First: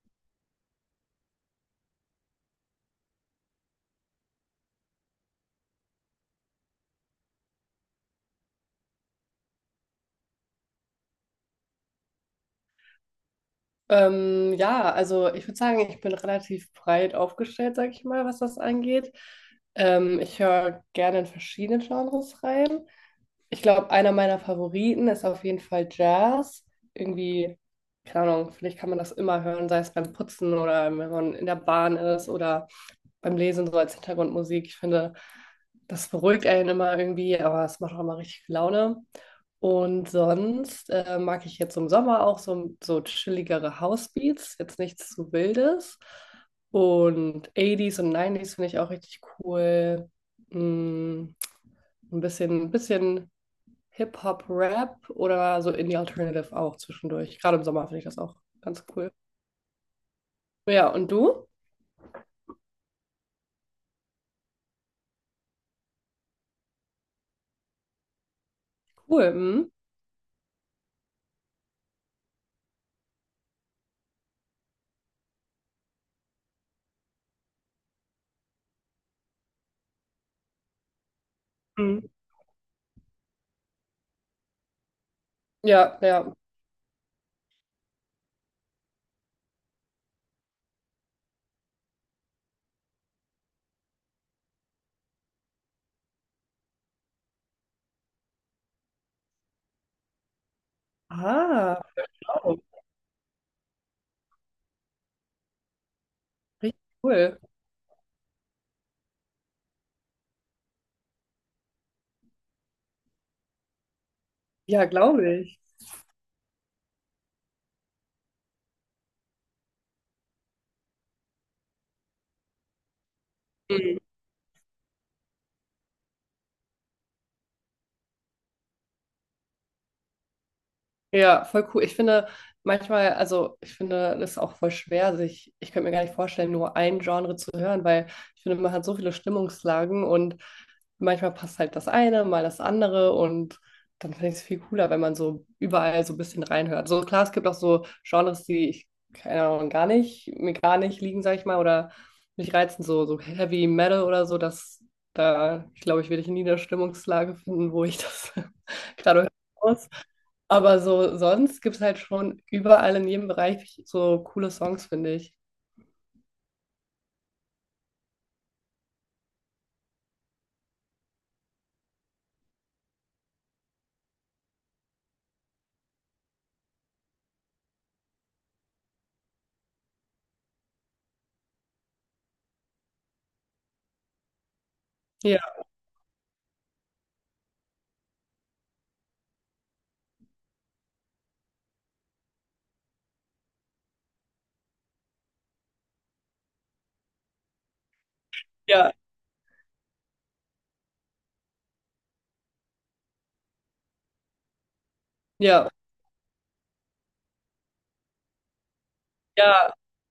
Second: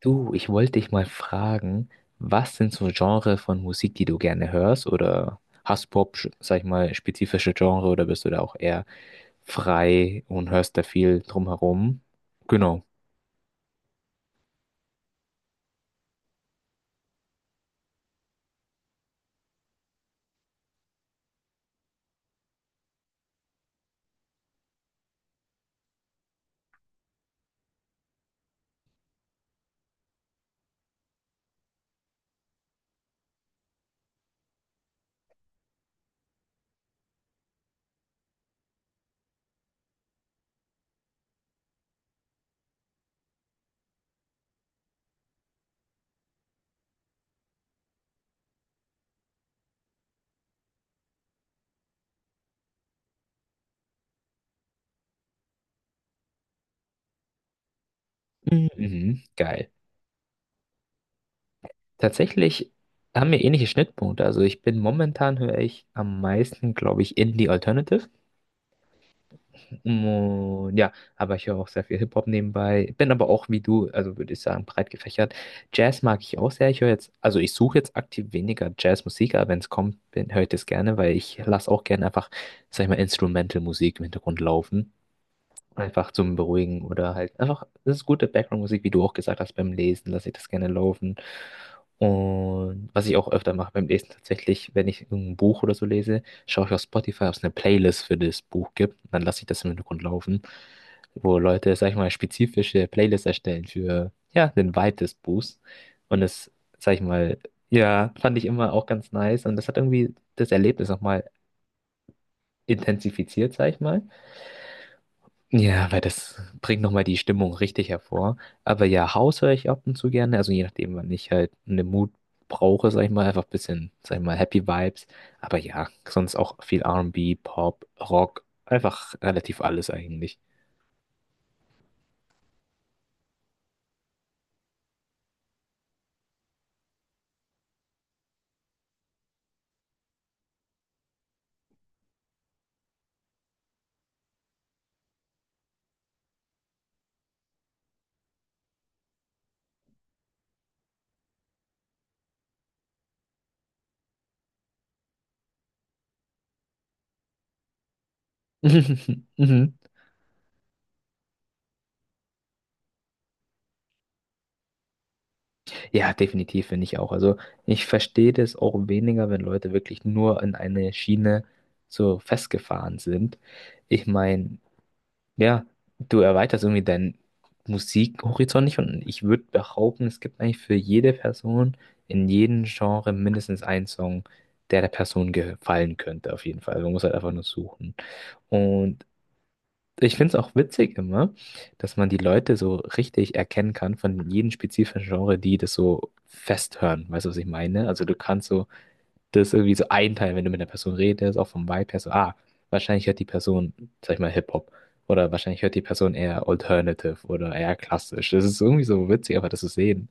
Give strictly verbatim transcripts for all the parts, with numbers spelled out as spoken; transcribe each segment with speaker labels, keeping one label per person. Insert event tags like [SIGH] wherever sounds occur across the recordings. Speaker 1: Du, ich wollte dich mal fragen, was sind so Genre von Musik, die du gerne hörst? Oder hast du Pop, sch- sag ich mal, spezifische Genre oder bist du da auch eher frei und hörst da viel drumherum? Genau.
Speaker 2: Ähm, ja, also ich würde sagen, ich bin relativ breit aufgestellt, sag ich mal, was das angeht. Ähm, ich höre gerne in verschiedene Genres rein. Ich glaube, einer meiner Favoriten ist auf jeden Fall Jazz. Irgendwie, keine Ahnung, vielleicht kann man das immer hören, sei es beim Putzen oder wenn man in der Bahn ist oder beim Lesen so als Hintergrundmusik. Ich finde, das beruhigt einen immer irgendwie, aber es macht auch immer richtig viel Laune. Und sonst äh, mag ich jetzt im Sommer auch so, so chilligere Housebeats, jetzt nichts zu Wildes. Und eighties und nineties finde ich auch richtig cool. Mm, ein bisschen, ein bisschen Hip-Hop, Rap oder so Indie Alternative auch zwischendurch. Gerade im Sommer finde ich das auch
Speaker 1: Mhm,
Speaker 2: ganz cool.
Speaker 1: mhm, geil.
Speaker 2: Ja, und du?
Speaker 1: Tatsächlich haben wir ähnliche Schnittpunkte. Also ich bin momentan höre ich am meisten, glaube ich, Indie Alternative.
Speaker 2: Cool. Mhm.
Speaker 1: Und ja, aber ich höre auch sehr viel Hip-Hop nebenbei. Bin aber auch wie du, also würde ich sagen, breit gefächert. Jazz mag ich auch sehr. Ich höre jetzt, also ich suche jetzt aktiv weniger Jazzmusik, aber wenn es kommt, bin- höre ich das gerne, weil ich lasse auch gerne
Speaker 2: Mhm.
Speaker 1: einfach, sag ich mal, Instrumental-Musik im Hintergrund laufen.
Speaker 2: Ja,
Speaker 1: Einfach
Speaker 2: ja.
Speaker 1: zum Beruhigen oder halt einfach, das ist gute Background-Musik, wie du auch gesagt hast, beim Lesen lasse ich das gerne laufen. Und was ich auch öfter mache beim Lesen tatsächlich, wenn ich ein Buch oder so lese, schaue ich auf Spotify, ob es eine Playlist für das Buch gibt. Dann lasse ich das im Hintergrund laufen, wo Leute,
Speaker 2: Ah,
Speaker 1: sag ich mal,
Speaker 2: wow.
Speaker 1: spezifische Playlists erstellen für, ja, den Vibe des Buchs. Und das,
Speaker 2: Richtig
Speaker 1: sag ich mal,
Speaker 2: cool.
Speaker 1: ja, fand ich immer auch ganz nice. Und das hat irgendwie das Erlebnis nochmal intensifiziert, sag ich mal.
Speaker 2: Ja, glaube
Speaker 1: Ja, weil das bringt nochmal die Stimmung richtig hervor. Aber ja, House höre ich ab und zu gerne. Also je nachdem, wann ich halt einen Mut brauche, sag ich mal, einfach ein bisschen,
Speaker 2: ich.
Speaker 1: sag ich mal, Happy Vibes. Aber ja, sonst auch viel R and B, Pop, Rock, einfach relativ alles eigentlich.
Speaker 2: Ja, voll cool. Ich finde manchmal, also ich finde das auch voll schwer, sich, ich könnte mir gar nicht vorstellen, nur ein Genre zu hören, weil ich finde, man hat so viele Stimmungslagen und manchmal passt halt das eine, mal das andere und dann finde ich es viel cooler, wenn man so überall so ein bisschen reinhört. So klar, es gibt auch so Genres, die ich, keine Ahnung, gar nicht, mir gar nicht liegen, sag ich mal, oder mich reizen, so, so Heavy Metal oder so, dass da, ich glaube, ich werde ich nie eine Stimmungslage finden, wo ich das [LAUGHS] gerade
Speaker 1: [LAUGHS]
Speaker 2: hören
Speaker 1: Mhm.
Speaker 2: muss. Aber so sonst gibt es halt schon überall in jedem Bereich so coole Songs, finde ich.
Speaker 1: Ja, definitiv finde ich auch. Also ich verstehe das auch weniger, wenn Leute wirklich nur in eine Schiene so festgefahren sind. Ich meine, ja, du erweiterst irgendwie deinen Musikhorizont nicht und ich würde behaupten, es gibt eigentlich für jede Person in jedem Genre mindestens einen Song, der der Person
Speaker 2: Ja,
Speaker 1: gefallen könnte, auf jeden Fall. Man muss halt einfach nur suchen. Und ich finde es auch witzig immer, dass man die Leute so richtig erkennen kann von jedem spezifischen Genre, die das so festhören. Weißt du, was ich meine? Also du kannst so
Speaker 2: ja,
Speaker 1: Das ist irgendwie so ein Teil, wenn du mit einer Person redest, auch vom Vibe her, so, ah, wahrscheinlich hört die Person, sag ich mal, Hip-Hop. Oder wahrscheinlich
Speaker 2: ja,
Speaker 1: hört die Person eher Alternative oder eher klassisch. Das ist irgendwie so witzig, einfach das zu
Speaker 2: ja,
Speaker 1: sehen.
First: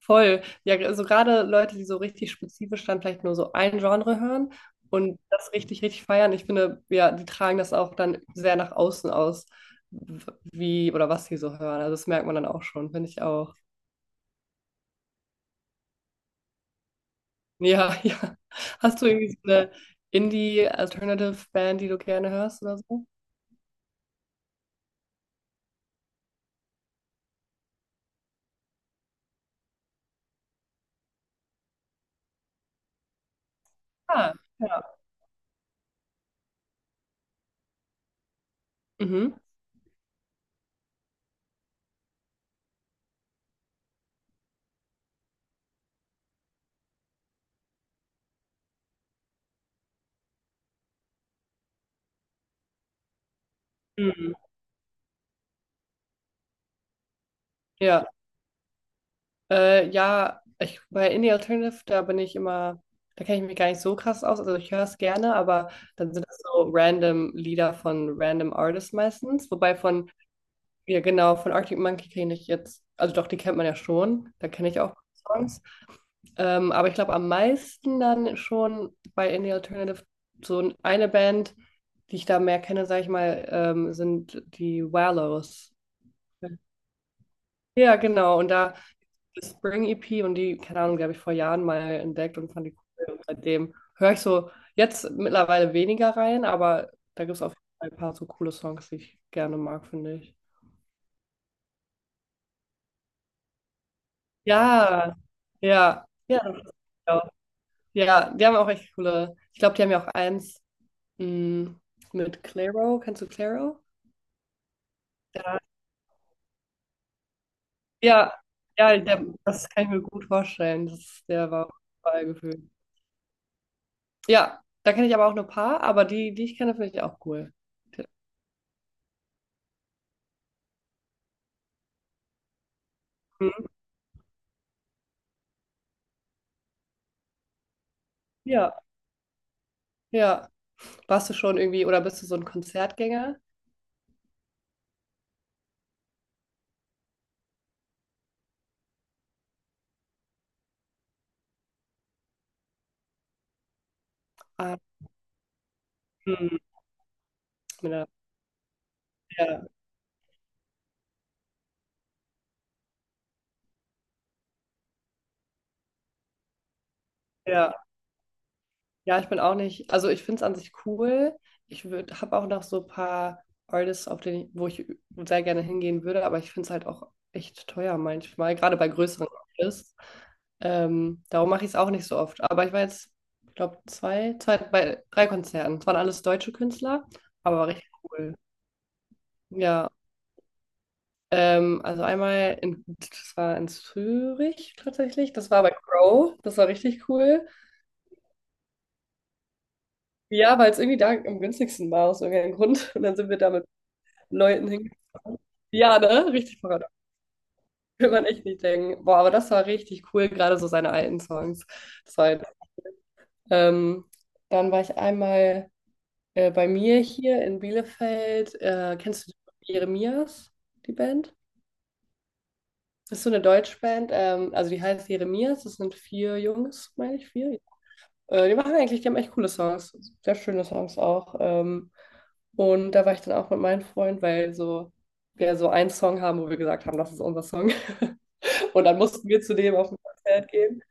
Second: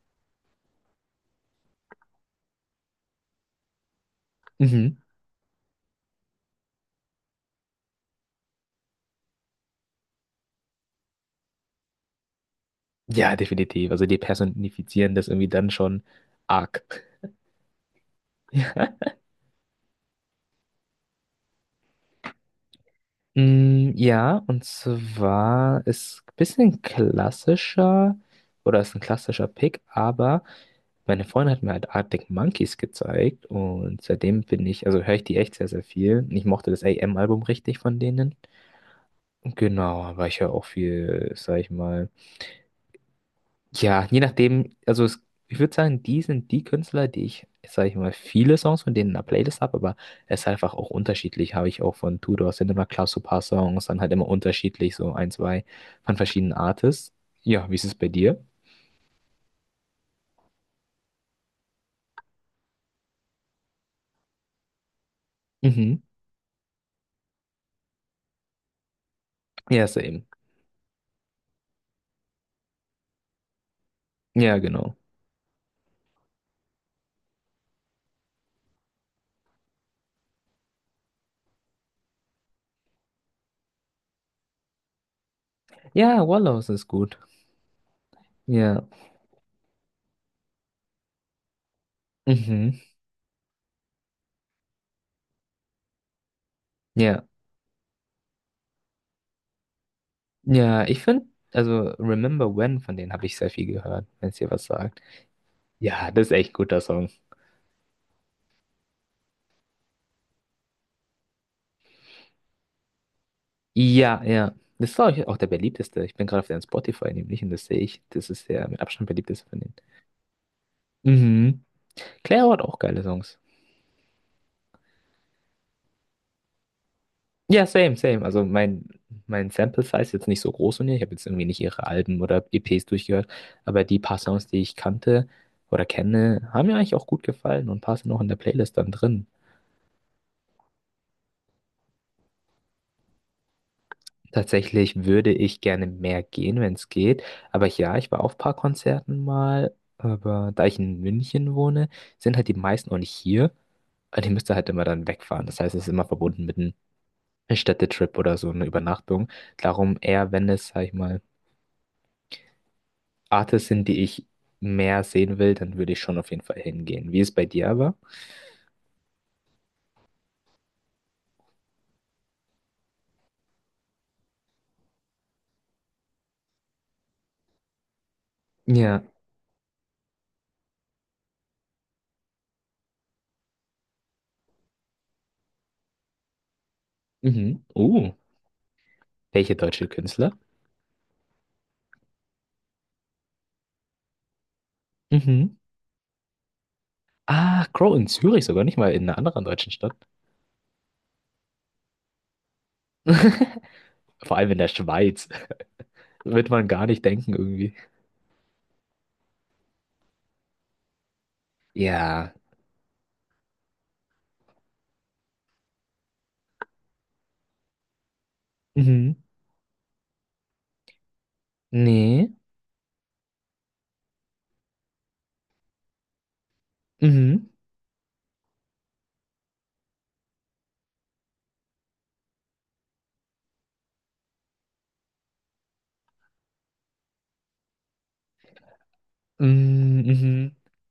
Speaker 2: voll. Ja, also gerade Leute, die so richtig spezifisch dann vielleicht nur so ein Genre hören
Speaker 1: Mhm.
Speaker 2: und das richtig, richtig feiern. Ich finde, ja, die tragen das auch dann sehr nach außen aus, w- wie oder was sie so hören. Also das merkt man dann auch schon, finde ich
Speaker 1: Ja,
Speaker 2: auch.
Speaker 1: definitiv. Also die personifizieren das irgendwie dann schon arg.
Speaker 2: Ja, [LAUGHS] ja. Hast du irgendwie so eine Indie-Alternative-Band, die du gerne hörst oder so?
Speaker 1: Mm, ja, und zwar ist ein bisschen klassischer, oder ist ein klassischer Pick, aber meine Freundin hat mir halt Arctic Monkeys gezeigt und
Speaker 2: Ah,
Speaker 1: seitdem bin ich,
Speaker 2: ja.
Speaker 1: also höre ich die echt sehr, sehr viel. Ich mochte das A M-Album richtig von denen.
Speaker 2: Mhm.
Speaker 1: Genau, aber ich höre auch viel, sag ich mal. Ja, je nachdem, also es, ich würde sagen, die sind die Künstler, die ich, sag ich mal, viele Songs von denen in der Playlist habe, aber es ist einfach auch unterschiedlich. Habe ich auch von Tudor sind immer klar so ein paar Songs, dann halt immer
Speaker 2: Mhm.
Speaker 1: unterschiedlich, so ein, zwei von verschiedenen Artists. Ja, wie ist es
Speaker 2: Ja.
Speaker 1: bei dir?
Speaker 2: Äh, ja, ich, bei Indie Alternative, da bin ich immer, da kenne ich mich gar nicht so krass aus. Also ich höre es gerne, aber
Speaker 1: Mhm.
Speaker 2: dann sind das so random Lieder von random Artists meistens. Wobei
Speaker 1: Ja,
Speaker 2: von,
Speaker 1: same.
Speaker 2: ja genau, von Arctic Monkey kenne ich jetzt, also doch, die kennt man ja schon, da
Speaker 1: Ja,
Speaker 2: kenne ich auch
Speaker 1: genau.
Speaker 2: Songs. Ähm, aber ich glaube am meisten dann schon bei Indie Alternative so eine Band, die ich da mehr kenne, sage ich mal, ähm, sind die Wallows.
Speaker 1: Ja, Wallows ist gut.
Speaker 2: Ja, genau. Und da
Speaker 1: Ja.
Speaker 2: Spring E P und die, keine Ahnung, die habe ich vor Jahren mal entdeckt und fand die
Speaker 1: Mhm.
Speaker 2: cool. Und seitdem höre ich so jetzt mittlerweile weniger rein, aber
Speaker 1: Ja.
Speaker 2: da gibt es auf jeden Fall ein paar so coole Songs, die ich gerne mag, finde ich.
Speaker 1: Ja, ich finde, also Remember When, von denen habe ich sehr viel gehört, wenn es dir was sagt.
Speaker 2: Ja, ja,
Speaker 1: Ja, das ist
Speaker 2: ja,
Speaker 1: echt ein
Speaker 2: das ist
Speaker 1: guter Song.
Speaker 2: ja auch- ja, die haben auch echt coole. Ich glaube, die haben ja auch eins mh, mit Clairo. Kennst du Clairo?
Speaker 1: Ja, ja. Das ist, glaube ich, auch der beliebteste. Ich bin gerade auf deren Spotify nämlich und das sehe ich. Das
Speaker 2: Ja,
Speaker 1: ist der mit
Speaker 2: ja,
Speaker 1: Abstand
Speaker 2: der,
Speaker 1: beliebteste von
Speaker 2: das
Speaker 1: denen.
Speaker 2: kann ich mir gut vorstellen. Das, ist- der
Speaker 1: Mhm.
Speaker 2: war bei
Speaker 1: Claire hat
Speaker 2: gefühlt.
Speaker 1: auch geile Songs.
Speaker 2: Ja, da kenne ich aber auch nur ein paar, aber die, die ich kenne, finde ich auch cool.
Speaker 1: Ja, same, same. Also mein, mein Sample Size ist jetzt nicht so groß von ihr. Ich habe jetzt irgendwie nicht ihre Alben oder E Ps durchgehört,
Speaker 2: Mhm.
Speaker 1: aber die paar Songs, die ich kannte oder kenne, haben mir eigentlich auch gut gefallen und ein paar sind auch in der Playlist
Speaker 2: Ja.
Speaker 1: dann drin.
Speaker 2: Ja, warst du schon irgendwie oder bist du so ein Konzertgänger?
Speaker 1: Tatsächlich würde ich gerne mehr gehen, wenn es geht. Aber ja, ich war auf ein paar Konzerten mal. Aber da ich in München wohne, sind halt die meisten auch nicht hier. Also ich müsste halt
Speaker 2: Ah,
Speaker 1: immer dann wegfahren. Das heißt, es ist immer verbunden
Speaker 2: hm,
Speaker 1: mit einem
Speaker 2: ja,
Speaker 1: Städtetrip oder so einer Übernachtung.
Speaker 2: ja,
Speaker 1: Darum eher, wenn es, sag ich mal, Artists sind, die ich mehr sehen will, dann würde ich schon auf jeden Fall hingehen. Wie es bei dir
Speaker 2: ja,
Speaker 1: aber?
Speaker 2: ja, ich bin auch nicht. Also ich finde es an sich cool. Ich würde, habe auch noch so ein paar Artists, auf denen, ich- wo ich sehr gerne hingehen würde, aber ich finde es halt auch echt teuer manchmal, gerade bei
Speaker 1: Ja.
Speaker 2: größeren Artists. Ähm, darum mache ich es auch nicht so oft. Aber ich war jetzt, ich glaube, zwei, zwei, bei drei Konzerten. Es waren alles deutsche Künstler, aber
Speaker 1: Mhm.
Speaker 2: war richtig
Speaker 1: Oh,
Speaker 2: cool.
Speaker 1: welche deutsche
Speaker 2: Ja.
Speaker 1: Künstler?
Speaker 2: Ähm, also einmal, in, das war in Zürich tatsächlich. Das
Speaker 1: Mhm.
Speaker 2: war bei Crow. Das war richtig cool.
Speaker 1: Ah, Crow in Zürich sogar, nicht mal in einer anderen deutschen Stadt.
Speaker 2: Ja, weil es irgendwie da am günstigsten war, aus irgendeinem Grund. Und dann sind wir da mit
Speaker 1: Vor allem in der
Speaker 2: Leuten
Speaker 1: Schweiz.
Speaker 2: hingefahren. Ja, ne?
Speaker 1: Wird
Speaker 2: Richtig
Speaker 1: man gar
Speaker 2: paradox.
Speaker 1: nicht denken irgendwie.
Speaker 2: Will man echt nicht denken. Boah, aber das war richtig cool, gerade so seine alten Songs. Das war,
Speaker 1: Ja.
Speaker 2: halt, ähm, dann war ich einmal äh, bei mir hier in Bielefeld. Äh,
Speaker 1: Mhm.
Speaker 2: kennst du Jeremias, die Band?
Speaker 1: Nee.
Speaker 2: Das ist so eine Deutschband, ähm, also die heißt Jeremias, das sind vier Jungs, meine ich,
Speaker 1: Mhm.
Speaker 2: vier, Äh, die machen eigentlich, die haben echt coole Songs, sehr schöne Songs auch. Ähm, und da war ich dann auch mit meinem Freund, weil so wir so einen Song haben, wo wir gesagt haben, das ist unser Song. [LAUGHS] Und dann mussten wir zu dem auf ein
Speaker 1: Mhm.
Speaker 2: Konzert
Speaker 1: Mhm.
Speaker 2: gehen.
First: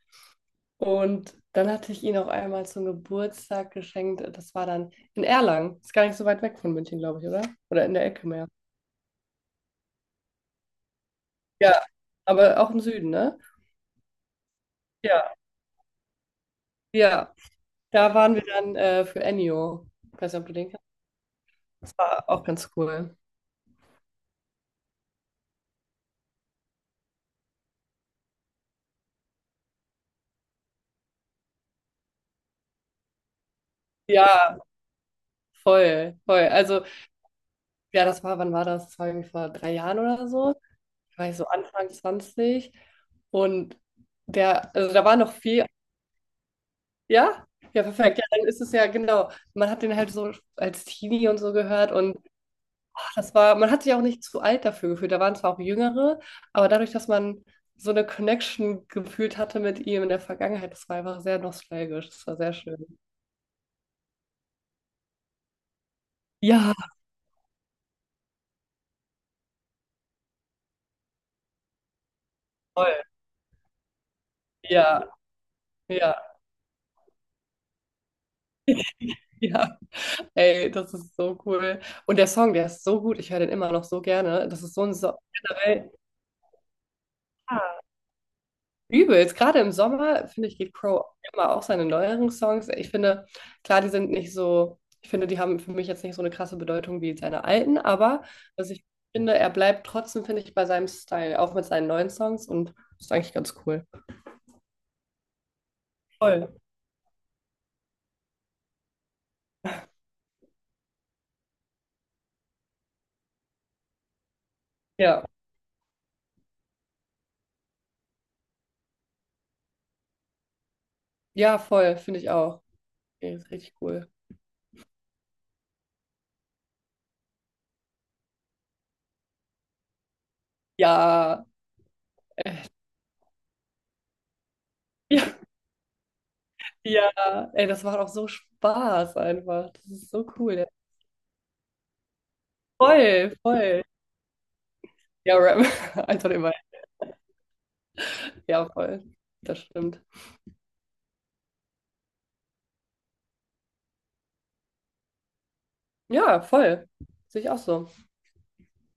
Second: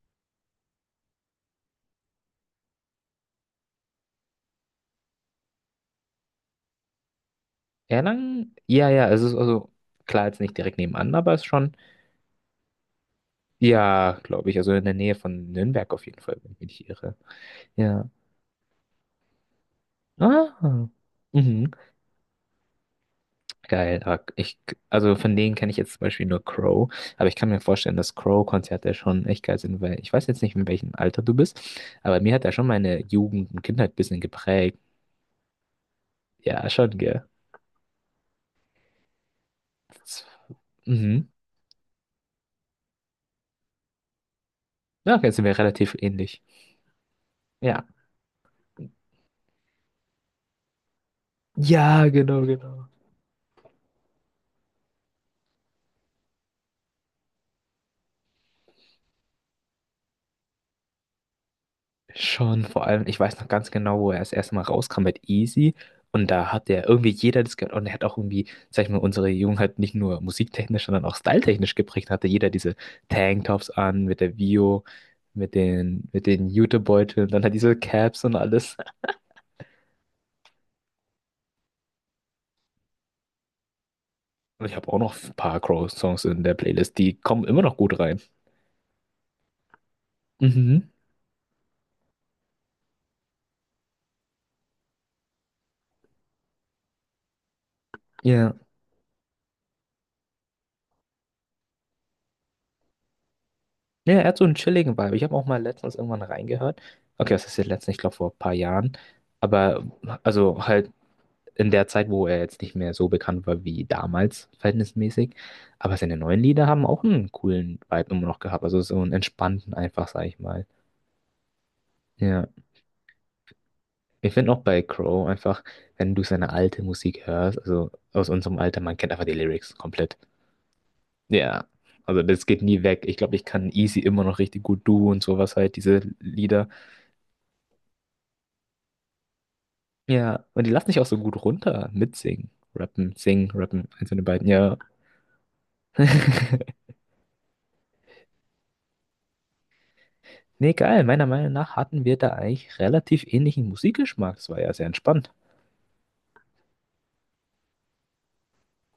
Speaker 2: Und dann hatte ich ihn auch einmal zum Geburtstag geschenkt. Das war dann in Erlangen. Ist gar nicht so weit weg von München, glaube ich, oder? Oder in der Ecke mehr.
Speaker 1: Erlangen? Ja, ja, es ist also klar jetzt nicht direkt nebenan, aber es ist schon,
Speaker 2: Ja, aber auch im Süden, ne?
Speaker 1: ja, glaube ich, also in der Nähe
Speaker 2: Ja,
Speaker 1: von Nürnberg auf jeden Fall, wenn ich mich nicht irre.
Speaker 2: ja.
Speaker 1: Ja.
Speaker 2: Da waren wir dann äh, für Ennio. Ich weiß nicht, ob du den kennst.
Speaker 1: Ah. Mhm.
Speaker 2: Das war auch ganz cool.
Speaker 1: Geil. Aber ich, also von denen kenne ich jetzt zum Beispiel nur Crow, aber ich kann mir vorstellen, dass Crow-Konzerte schon echt geil sind, weil ich weiß jetzt nicht, in welchem Alter du bist, aber mir hat er schon meine Jugend und Kindheit ein bisschen
Speaker 2: Ja,
Speaker 1: geprägt.
Speaker 2: voll, voll.
Speaker 1: Ja,
Speaker 2: Also,
Speaker 1: schon, gell.
Speaker 2: ja, das war, wann war das? Das war irgendwie vor drei Jahren oder so. Da
Speaker 1: Mhm.
Speaker 2: war ich so Anfang zwanzig und der, also da
Speaker 1: Ja,
Speaker 2: war
Speaker 1: okay,
Speaker 2: noch
Speaker 1: sind wir
Speaker 2: viel,
Speaker 1: relativ ähnlich.
Speaker 2: ja? Ja,
Speaker 1: Ja.
Speaker 2: perfekt. Ja, dann ist es ja genau. Man hat den halt so als Teenie und so gehört.
Speaker 1: Ja,
Speaker 2: Und
Speaker 1: genau, genau.
Speaker 2: ach, das war, man hat sich auch nicht zu alt dafür gefühlt. Da waren zwar auch Jüngere, aber dadurch, dass man so eine Connection gefühlt hatte mit ihm in der Vergangenheit, das war einfach sehr nostalgisch. Das war sehr
Speaker 1: Schon, vor
Speaker 2: schön.
Speaker 1: allem, ich weiß noch ganz genau, wo er das erste Mal rauskam mit Easy. Und da hat
Speaker 2: Ja,
Speaker 1: der irgendwie jeder das gehört. Und er hat auch irgendwie, sag ich mal, unsere Jugend halt nicht nur musiktechnisch, sondern auch styletechnisch geprägt. Hatte jeder diese
Speaker 2: voll.
Speaker 1: Tanktops an, mit der Vio,
Speaker 2: Ja,
Speaker 1: mit den,
Speaker 2: ja,
Speaker 1: mit den Jutebeuteln, dann hat diese Caps und alles.
Speaker 2: ja. Ey, das ist so cool. Und der Song, der ist so gut. Ich höre den immer noch so gerne. Das
Speaker 1: Und
Speaker 2: ist
Speaker 1: ich
Speaker 2: so
Speaker 1: habe
Speaker 2: ein
Speaker 1: auch
Speaker 2: so
Speaker 1: noch ein paar
Speaker 2: generell
Speaker 1: Crow-Songs in der Playlist, die kommen immer noch gut rein.
Speaker 2: übelst. Gerade im Sommer, finde ich, geht
Speaker 1: Mhm.
Speaker 2: Crow immer auch seine neueren Songs. Ich finde, klar, die sind nicht so, ich finde, die haben für mich jetzt nicht so eine krasse Bedeutung wie seine alten, aber
Speaker 1: Ja.
Speaker 2: was ich finde, er bleibt trotzdem, finde ich, bei seinem Style, auch mit seinen neuen Songs und ist eigentlich ganz cool.
Speaker 1: Ja, er hat so einen chilligen Vibe. Ich habe auch mal letztens irgendwann
Speaker 2: Voll.
Speaker 1: reingehört. Okay, was ist jetzt letztens? Ich glaube vor ein paar Jahren. Aber also halt in der Zeit, wo er jetzt nicht mehr so bekannt war wie damals,
Speaker 2: Ja.
Speaker 1: verhältnismäßig. Aber seine neuen Lieder haben auch einen coolen Vibe immer noch gehabt. Also so einen entspannten einfach, sag ich mal.
Speaker 2: Ja, voll, finde ich
Speaker 1: Ja,
Speaker 2: auch. Ey, ist richtig cool.
Speaker 1: ich finde auch bei Crow einfach, wenn du seine alte Musik hörst, also aus unserem Alter, man kennt einfach die Lyrics komplett.
Speaker 2: Ja.
Speaker 1: Ja, also das geht nie weg. Ich glaube, ich kann easy immer noch richtig gut du und
Speaker 2: [LAUGHS]
Speaker 1: sowas halt, diese Lieder.
Speaker 2: Ja. Ja. Ey, das macht auch so Spaß einfach. Das ist so
Speaker 1: Ja,
Speaker 2: cool.
Speaker 1: und
Speaker 2: Ja.
Speaker 1: die lassen dich auch so gut runter mitsingen. Rappen,
Speaker 2: Voll,
Speaker 1: singen,
Speaker 2: voll.
Speaker 1: rappen, eins von den beiden, ja.
Speaker 2: Ja, Rap. [LAUGHS] Einfach immer.
Speaker 1: [LAUGHS]
Speaker 2: Ja, voll. Das stimmt.
Speaker 1: Nee, geil. Meiner Meinung nach hatten wir da eigentlich relativ ähnlichen Musikgeschmack. Das war ja sehr entspannt.
Speaker 2: Ja, voll. Sehe ich auch so.